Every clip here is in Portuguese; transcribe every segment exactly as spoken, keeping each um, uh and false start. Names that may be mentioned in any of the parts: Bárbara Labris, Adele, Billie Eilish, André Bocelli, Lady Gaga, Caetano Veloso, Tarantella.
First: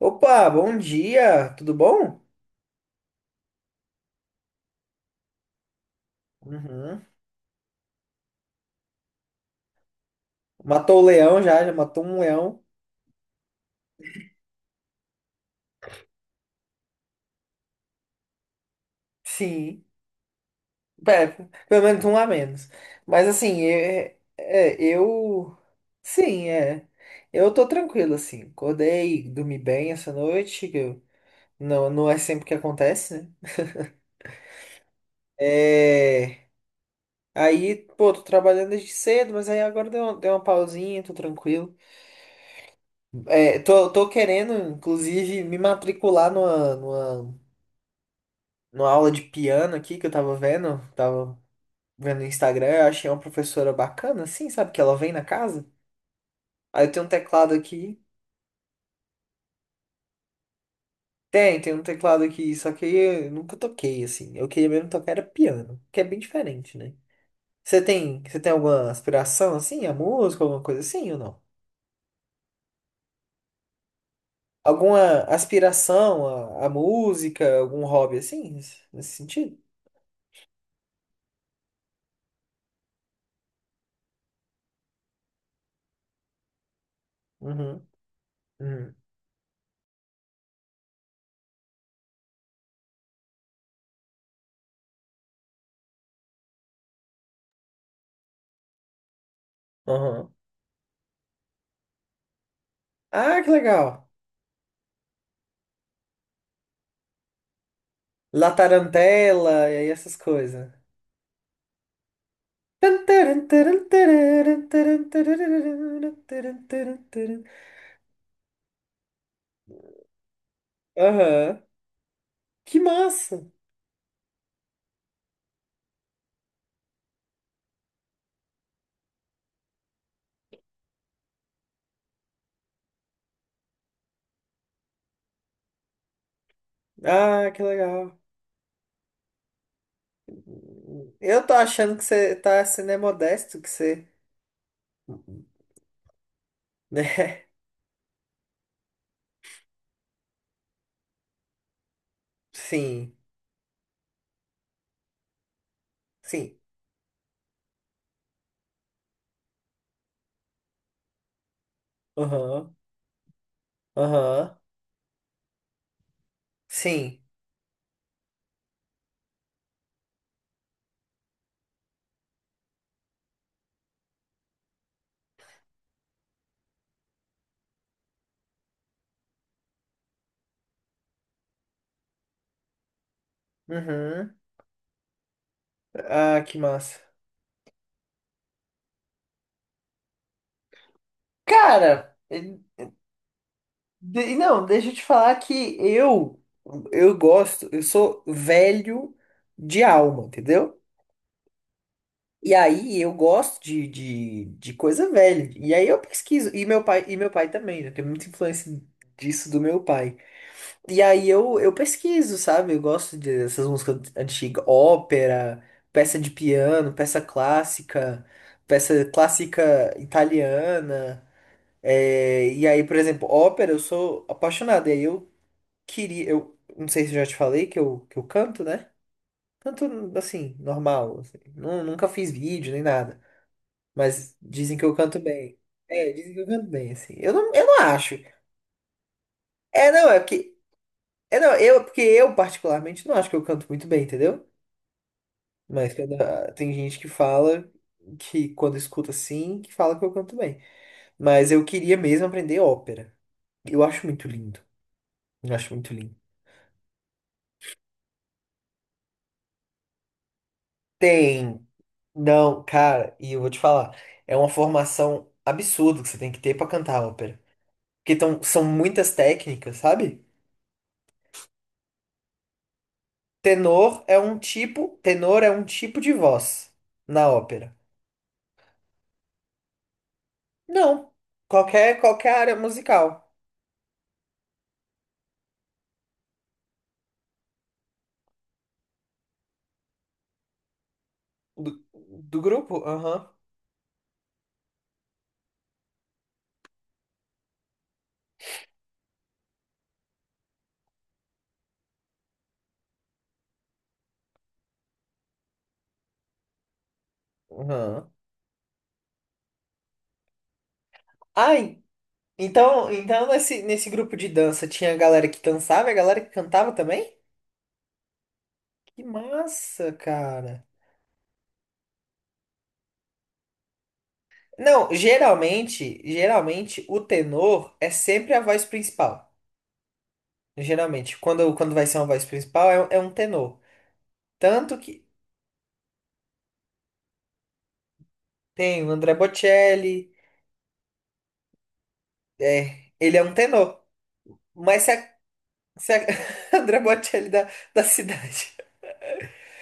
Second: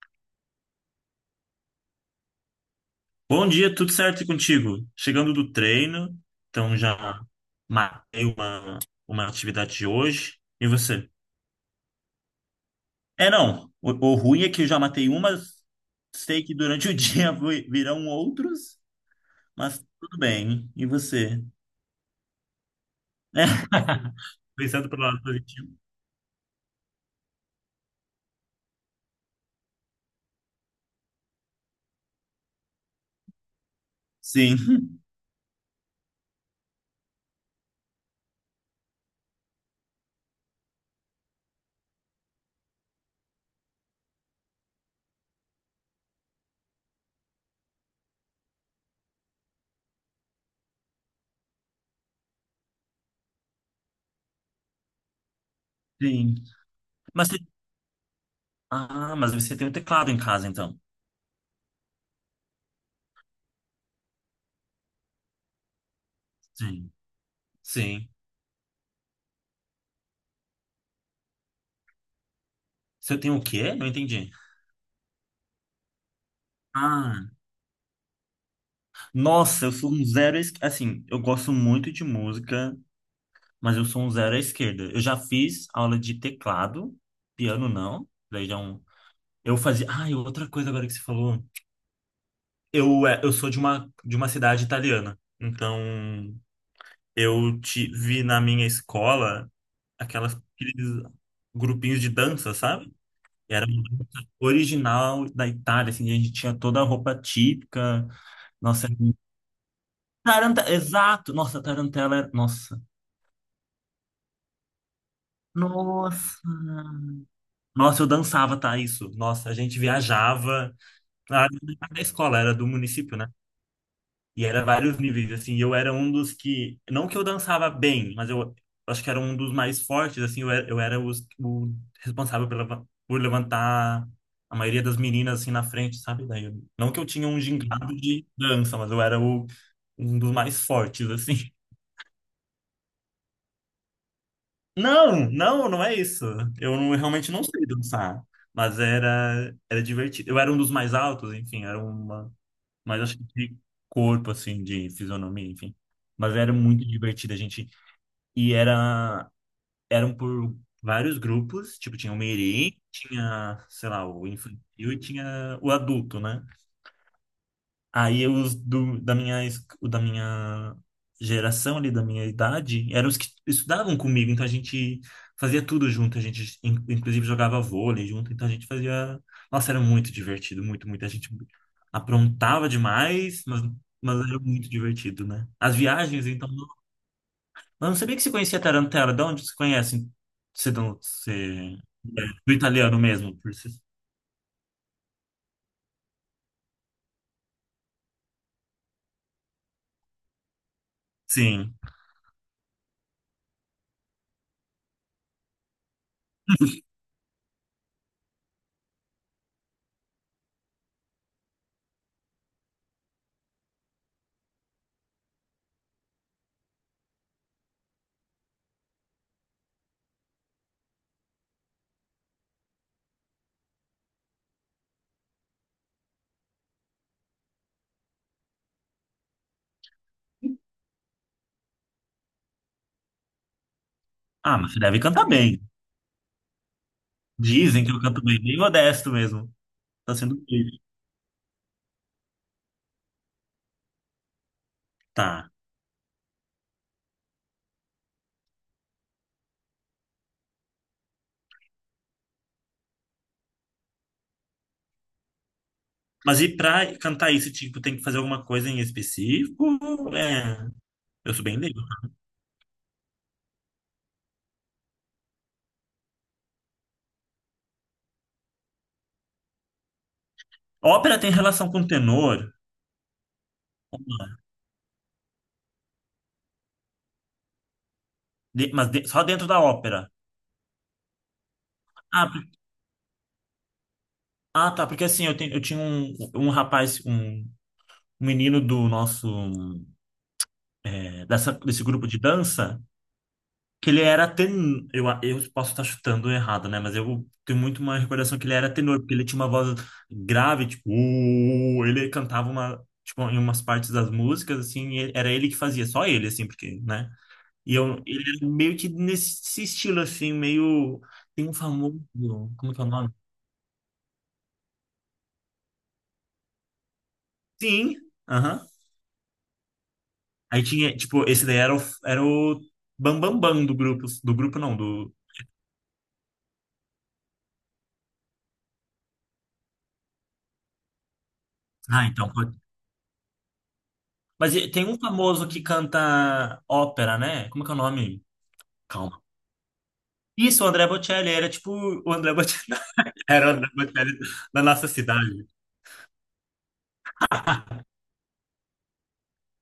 Opa, bom dia, tudo bom? Bom dia, tudo certo e contigo? Chegando do treino, então já Uhum. matei uma, uma atividade de hoje. E Matou o você? leão, já, já matou um leão. É, não. O, o ruim é que eu já matei umas, sei que durante o dia vi- virão outros, mas Sim, tudo bem. E é, você? pelo menos um a menos. Mas É, assim, é, é, pensando pelo lado eu. positivo. Sim, é. Eu tô tranquilo, assim. Acordei, dormi bem essa noite, que eu- não, não é sempre que acontece, né? Sim, É. Aí, pô, tô trabalhando desde cedo, mas aí agora deu, uma- deu uma pausinha, tô tranquilo. É, tô, tô querendo, inclusive, me matricular numa, numa numa aula de piano aqui que eu tava vendo, tava vendo no Instagram. Eu achei uma professora bacana, assim, sabe? Que ela vem na casa. sim. Aí eu tenho um Mas, você- teclado aqui. ah, mas você tem um teclado em casa, então. Tem, tem um teclado aqui, só que eu nunca toquei, assim. Eu queria mesmo tocar era piano, que é bem diferente, Sim, né? Você sim. tem, você tem alguma aspiração, assim, a música, alguma coisa assim ou não? Você tem o quê? Não entendi. Alguma aspiração à, à Ah, música, algum hobby assim, nesse nesse sentido? nossa, eu sou um zero. es- Assim, eu gosto muito de música. Mas eu sou um zero à esquerda. Eu já fiz aula de teclado, piano Uhum, não. Daí já é um. uhum, Eu fazia. Ah, e outra coisa agora que você falou. Eu, é, eu sou de uma, de uma cidade italiana. Então, eu tive na minha escola uhum. aquelas, aqueles grupinhos de dança, sabe? Ah, que Era uma legal! dança original da Itália, assim, a gente tinha toda a roupa típica. La Nossa, tarantela e aí essas taranta... coisas. exato! Nossa, tarantela era. Nossa. Nossa! Nossa, eu dançava, tá? Isso. Nossa, a gente viajava. Ah, Aham. não era da escola, era do Que município, né? massa! E era vários níveis, assim. E eu era um dos que. Não que eu dançava bem, mas eu acho que era um dos mais fortes, assim. Eu era, eu era os- o responsável pela, por levantar a maioria das meninas, assim, na frente, sabe? Daí, eu- não que eu tinha um Ah, que gingado legal. de dança, mas eu era o, um dos mais fortes, Eu assim. tô achando que você tá sendo é modesto, que você, Não, não, não é isso. Eu não- Realmente não né? sei dançar, mas era era divertido. Eu era um dos mais altos, enfim, era uma, mas Sim, acho que de corpo assim, de fisionomia, enfim. Mas era sim. muito divertido a gente, e era eram por vários grupos, tipo tinha o Mirim, Aham, tinha, sei lá, o aham. infantil e tinha o adulto, né? Sim. Aí os do, da minha, es- o da minha geração ali, da minha idade, eram os que estudavam comigo, então a gente fazia tudo junto, a gente in- inclusive jogava vôlei junto, então a gente fazia... Nossa, era muito divertido, muito, muito. A gente aprontava demais, mas, mas Uhum. era muito divertido, né? As viagens, Ah, então... que não- massa. Mas eu não sabia que você conhecia Tarantella, de onde você conhece? Você, não- Você... Cara, Do italiano mesmo, por si. de- não, deixa eu te falar que eu eu gosto, eu sou velho de alma, entendeu? Sim. E aí eu gosto de, de, de coisa velha. E aí eu pesquiso. E meu pai, e meu pai também, né? Tem muita influência disso do meu pai. E aí eu, eu pesquiso, sabe? Eu gosto dessas músicas antigas, ópera, peça de piano, peça clássica, peça clássica italiana. É, e aí, por exemplo, ópera, eu sou apaixonado. E aí eu queria, eu não sei se eu já te falei que eu, que eu canto, né? Canto assim, normal. Assim. Nu- Nunca fiz vídeo nem nada. Mas Ah, mas dizem você que eu deve canto cantar bem. bem. É, dizem que eu canto bem, assim. Eu não, eu não Dizem que eu acho. canto bem, bem modesto mesmo. É, não, Tá é sendo porque. É, não, eu, porque eu, particularmente, não acho que eu canto muito bem, entendeu? Tá. Mas quando- ah, tem gente que fala que quando escuta assim, que fala que eu canto bem. Mas eu queria mesmo aprender ópera. Eu acho muito lindo. Eu acho muito lindo. Mas e pra cantar isso, tipo, tem que fazer alguma coisa em específico? É, eu sou bem Tem. leigo. Não, cara, e eu vou te falar. É uma formação absurda que você tem que ter pra cantar ópera. Porque tão, são muitas técnicas, sabe? Ópera tem relação com tenor, Tenor é um tipo, tenor é um tipo de voz na ópera. de- mas de- só dentro da ópera. Não, qualquer Ah, qualquer por- área musical ah, tá, porque assim, eu, tenho, eu tinha um, um rapaz, um menino do nosso, é, dessa, do, desse grupo de do dança, grupo. Aham. que ele era tenor. Eu, eu posso estar chutando errado, né? Mas eu tenho muito uma recordação que ele era tenor, porque ele tinha uma voz grave, tipo, "Uh", ele cantava uma, tipo, em umas partes das músicas, assim, e era ele que fazia, só ele, assim, porque, né? E eu, Aham. ele era meio que nesse estilo, assim, meio. Tem um Ai, famoso. Como que é o então, nome? então nesse nesse grupo de dança tinha a galera que dançava e a galera que cantava também? Sim, aham. Que massa, Aí cara. tinha, tipo, esse daí era o, era o Bam Bam Bam do grupo, do grupo não, Não, do. geralmente, geralmente o tenor é sempre a voz principal. Geralmente, quando quando vai ser uma Ah, voz então. principal é, é um tenor. Mas e- Tanto Tem um que famoso que canta ópera, né? Como é que é o nome? tem o André Calma. Bocelli. Isso, o André Bocelli. Era tipo o André Bocelli. É, ele é um Era o André tenor. Bocelli da Mas nossa se a, cidade, se a André Bocelli da, da cidade.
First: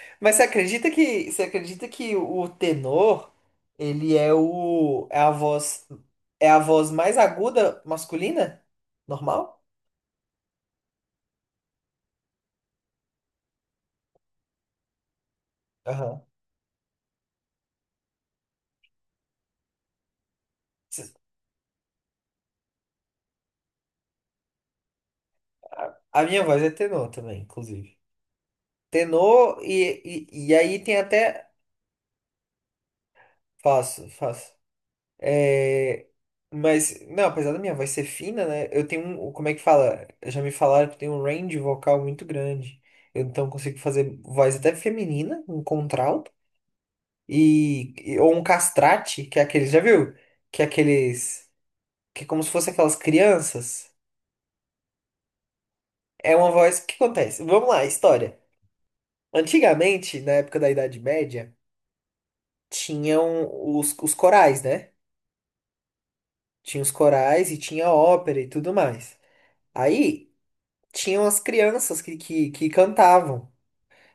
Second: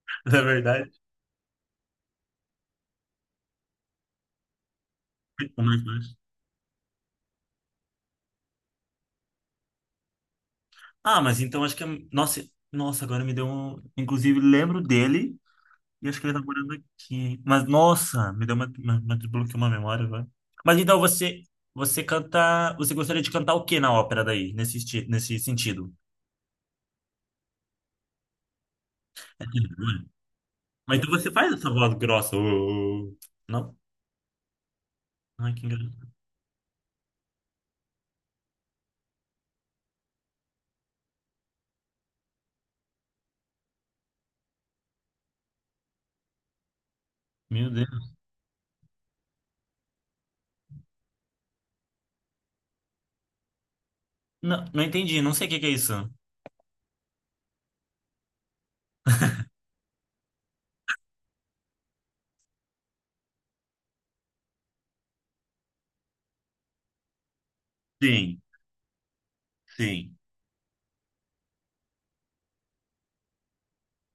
Mas você na acredita verdade. que, você acredita que o tenor, ele é o é a Muito mais voz baixo. é a voz mais aguda masculina? Normal? Ah, mas então acho que... é- Nossa, nossa, agora me deu um... Inclusive, lembro dele e acho Aham. que ele tá morando aqui. Mas, nossa, me deu uma... uma, uma desbloqueou uma memória agora. Mas então você... Você canta... Você gostaria de cantar o que na ópera daí? Nesse, esti- nesse sentido? A minha voz é tenor também, inclusive. É Tenor que- e, e, e aí tem Mas então você até faz essa voz grossa. Ô, ô, ô. Não? faço, faço. Ai, que É, engraçado. mas, não, apesar da minha voz ser fina, né? Eu tenho um. Como é que fala? Já me falaram que eu tenho um range vocal muito grande. Eu então consigo fazer voz até feminina, um contralto, Meu e, Deus. e- ou um castrate, que é aqueles. Já viu? Que é aqueles. Que é como se fosse aquelas crianças. Não, não entendi, não sei o que que é isso. É uma voz. O que acontece? Vamos lá, história. Antigamente, na época da Idade Média, tinham os, os corais, né? Tinha os corais e tinha ópera Sim, e tudo mais. sim, Aí, tinham as crianças que, que, que cantavam.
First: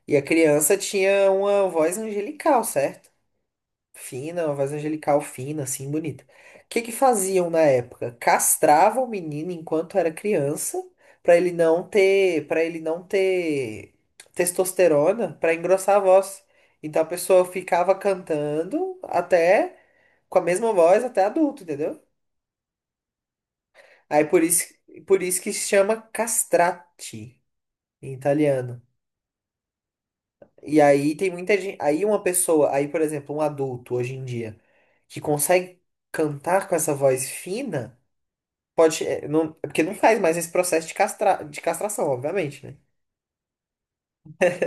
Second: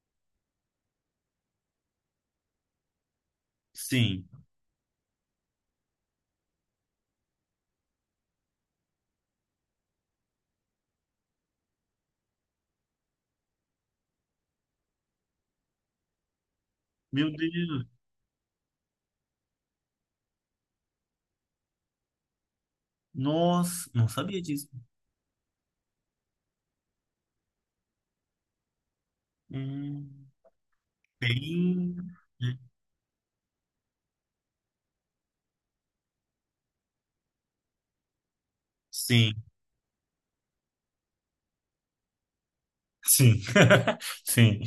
E a criança tinha uma voz angelical, certo? sim. Fina, uma voz angelical fina, assim, bonita. O que que faziam na época? Castravam o menino enquanto era criança, para ele não ter, para ele não ter testosterona, para engrossar a voz. Então a Meu pessoa Deus. ficava cantando até com a mesma voz até adulto, entendeu? Nossa, não Aí sabia por isso, disso. por isso que se chama castrati em italiano. Hum, E aí tem muita gente. bem. Aí uma pessoa, aí, por exemplo, um adulto hoje em dia, que consegue cantar com essa voz fina, pode. É, Sim, não, é porque não faz mais esse processo de, castra, de castração, obviamente, né? sim, sim.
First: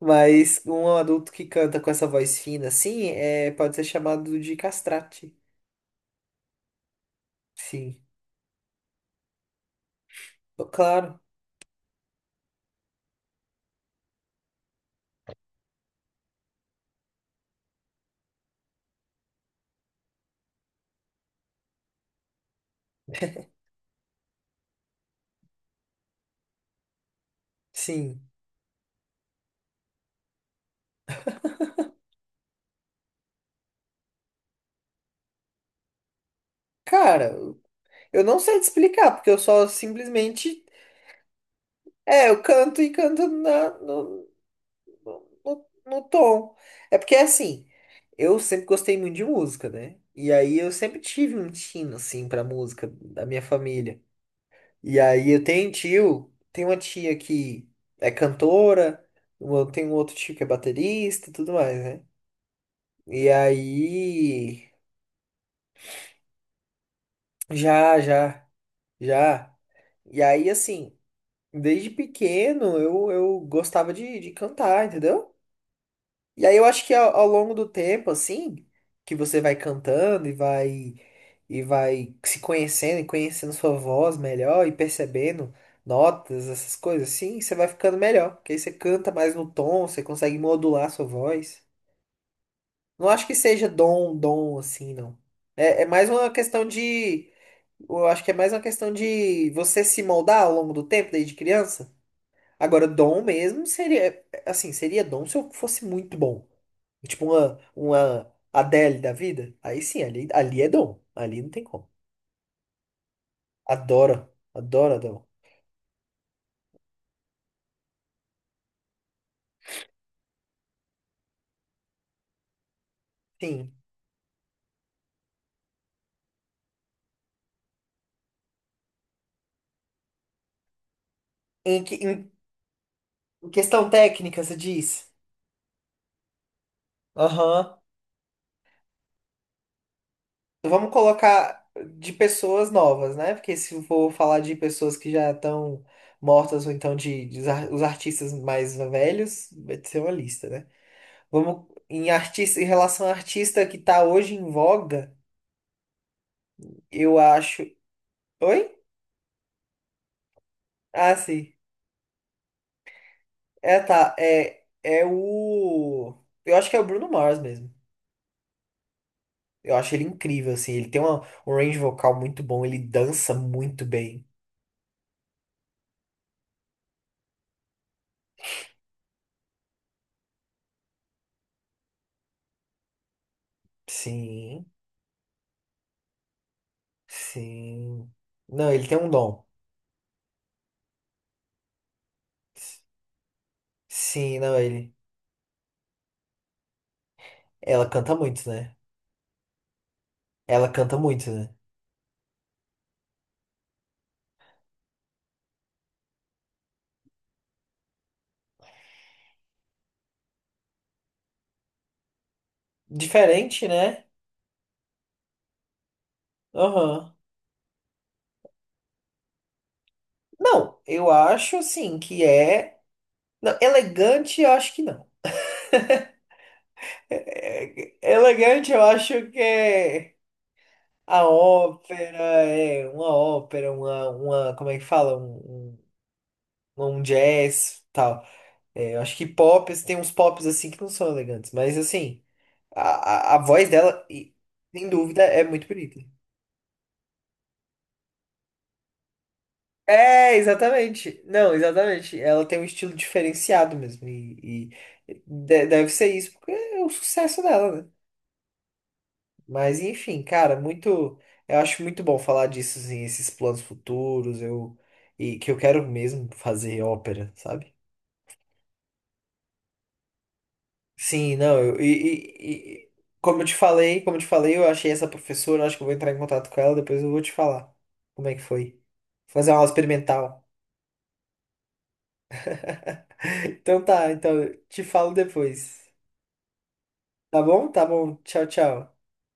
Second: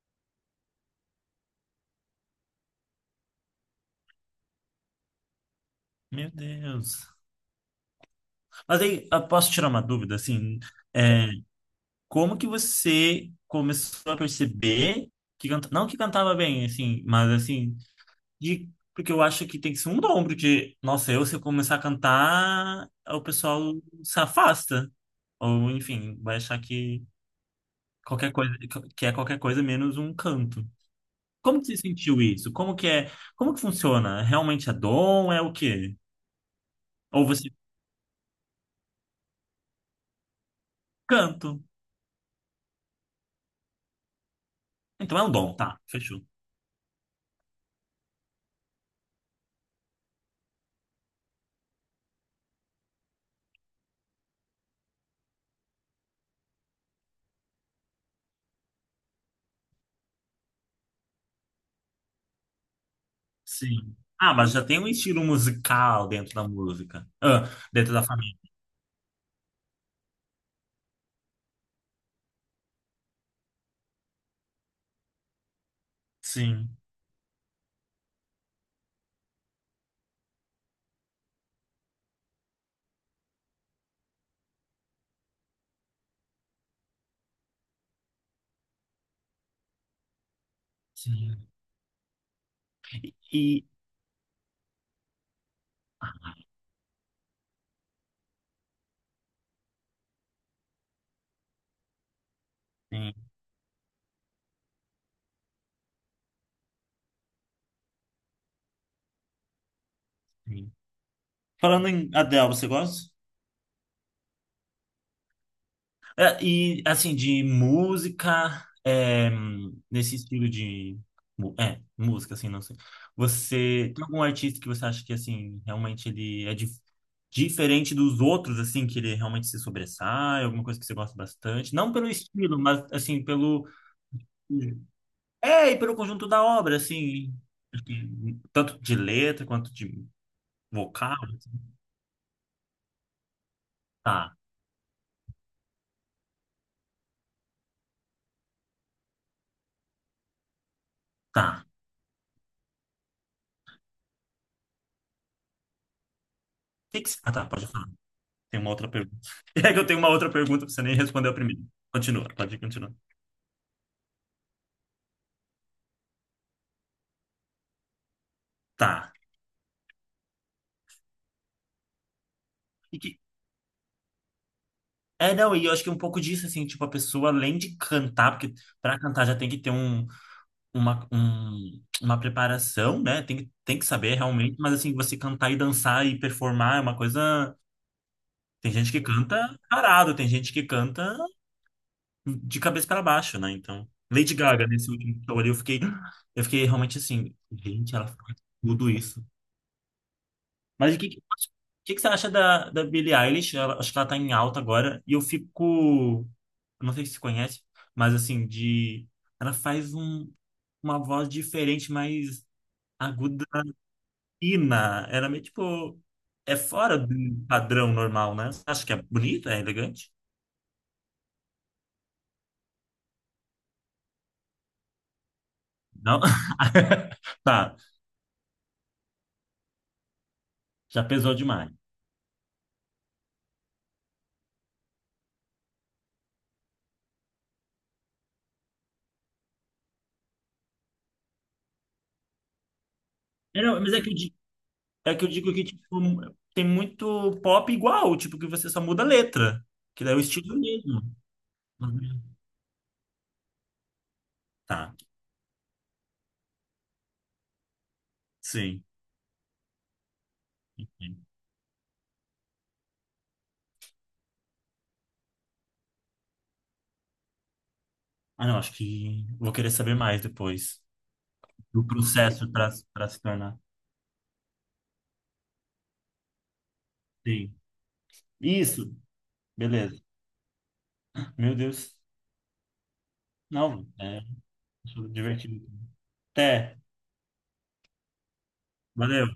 Mas um adulto que canta com essa voz fina, assim, é, pode ser chamado de castrate. Meu Deus. Sim. Mas aí, eu posso tirar uma dúvida, assim? Claro, É, como que você começou a perceber que canta... não que cantava bem, assim, mas assim, de, porque eu acho que tem que ser um ombro de, nossa, eu se eu começar a cantar, o pessoal se afasta. Ou, enfim, vai achar que sim. qualquer coisa, que é qualquer coisa menos um canto. Como que você sentiu isso? Como que é, como que funciona? Realmente é dom? É o quê? Ou Cara, você eu não sei te explicar, porque eu só simplesmente. canto? É, eu canto e canto na, no- Então é no, um dom, no tá, no fechou. tom. É porque assim, eu sempre gostei muito de música, né? E aí eu sempre tive um tino assim pra música da minha família. E aí eu tenho um tio, tem uma tia que é cantora, eu tenho um outro tio que é baterista e tudo mais, né? E Sim. Ah, mas já aí tem um estilo musical dentro da música. Ah, dentro já, da família. já, já. E aí assim, desde pequeno eu, eu gostava de, de cantar, entendeu? E aí eu Sim. acho que ao, ao longo do tempo, assim, que você vai cantando e vai e vai se conhecendo e conhecendo sua voz melhor e percebendo notas, essas coisas assim, você vai ficando melhor, porque aí você canta mais no tom, você consegue modular sua Sim. voz. Não acho que E, seja dom, dom assim, não. É, é mais uma questão de, eu acho que é mais uma questão de você se moldar ao longo do tempo, desde criança. Agora, dom sim, mesmo seria, assim, seria dom se eu fosse muito bom. Tipo uma, uma Adele da vida. Aí sim, ali, ali é sim. dom. Ali não tem Falando como. em Adele, você gosta? Adoro, adoro dom. É, e assim, de música, é, hum, nesse estilo de. mu- É, música, assim, não sei. Sim. Você tem algum artista que você acha que, assim, realmente ele é dif- diferente dos outros, assim, que ele realmente se sobressai, alguma coisa que você gosta bastante? Em, Não que- pelo em estilo, mas, assim, em pelo. questão técnica, você diz? É, e pelo conjunto da obra, assim. Aham. Acho que tanto de letra quanto de Vamos vocal, assim. colocar de pessoas novas, né? Porque se eu for Tá, falar de pessoas que já estão mortas ou então de, de os ar- os artistas mais velhos, vai ser uma lista, né? tá. Vamos em artista, em relação a artista que tá hoje em voga. O que que Eu você- Ah, tá, acho. pode falar. Tem uma Oi? outra pergunta. É que eu tenho uma outra pergunta, pra você nem Ah, respondeu a sim. primeira. Continua, pode continuar. É, tá. É, é o. Eu acho que é o Bruno Mars mesmo. Tá. Eu acho ele incrível, assim. Ele tem uma- um range vocal muito bom, ele E que- dança muito bem. É, não, e eu acho que é um pouco disso, assim, tipo, a pessoa, além de cantar, porque pra cantar já tem que ter um, uma, um- uma preparação, né? Tem, que- tem que saber realmente, Sim, mas assim, você cantar e dançar e performar é uma coisa. sim. Tem Não, ele gente tem que um dom. canta parado, tem gente que canta de cabeça para baixo, né? Então, Lady Sim, não, Gaga, nesse ele. último show ali, eu fiquei, eu fiquei realmente assim, Ela gente, ela canta faz muito, né? tudo isso. Ela Mas canta o que, que, o muito, né? que que você acha da, da Billie Eilish? Ela- acho que ela tá em alta agora. E eu fico. Não sei se você conhece, mas assim, de. Ela faz um, uma voz diferente, mais aguda, Diferente, né? fina. Ela é meio tipo. É fora do Aham. padrão normal, né? Você acha que é bonita, é elegante? Não, eu acho, assim, que é. Não, elegante, eu acho que não. Não? Tá, É- é- Elegante, eu acho que é. já A pesou demais. ópera, é, uma ópera, uma, uma, como é que fala? Um, um, um jazz, tal. É, eu acho que pop, assim, tem uns pops assim que não são elegantes, mas assim, a, a, a É, voz não, mas é dela, que eu, e- di- sem é dúvida, que eu é digo que muito tipo, bonita. tem muito pop igual, tipo, que você só muda a letra, que daí é o É, estilo mesmo. exatamente. Não, exatamente. Uhum. Ela tem um estilo diferenciado mesmo, e, Tá, e de- deve ser isso, porque é o sucesso dela, né? sim. Mas enfim, cara, Entendi. muito. Eu acho muito bom falar disso, assim, esses planos futuros, eu. E que eu quero mesmo fazer ópera, sabe? Ah, não, acho que vou querer saber mais depois Sim, não, eu, do e, processo para e- e- para se como eu te tornar. falei, como eu te falei, eu achei essa professora, acho que eu vou entrar em contato com ela, depois eu vou te Sim. falar como é que foi. Isso, Fazer uma aula beleza. experimental. Meu Deus. Então Não, tá, é então te falo divertido. depois. Até. Tá bom? Tá bom. Tchau, tchau. Valeu.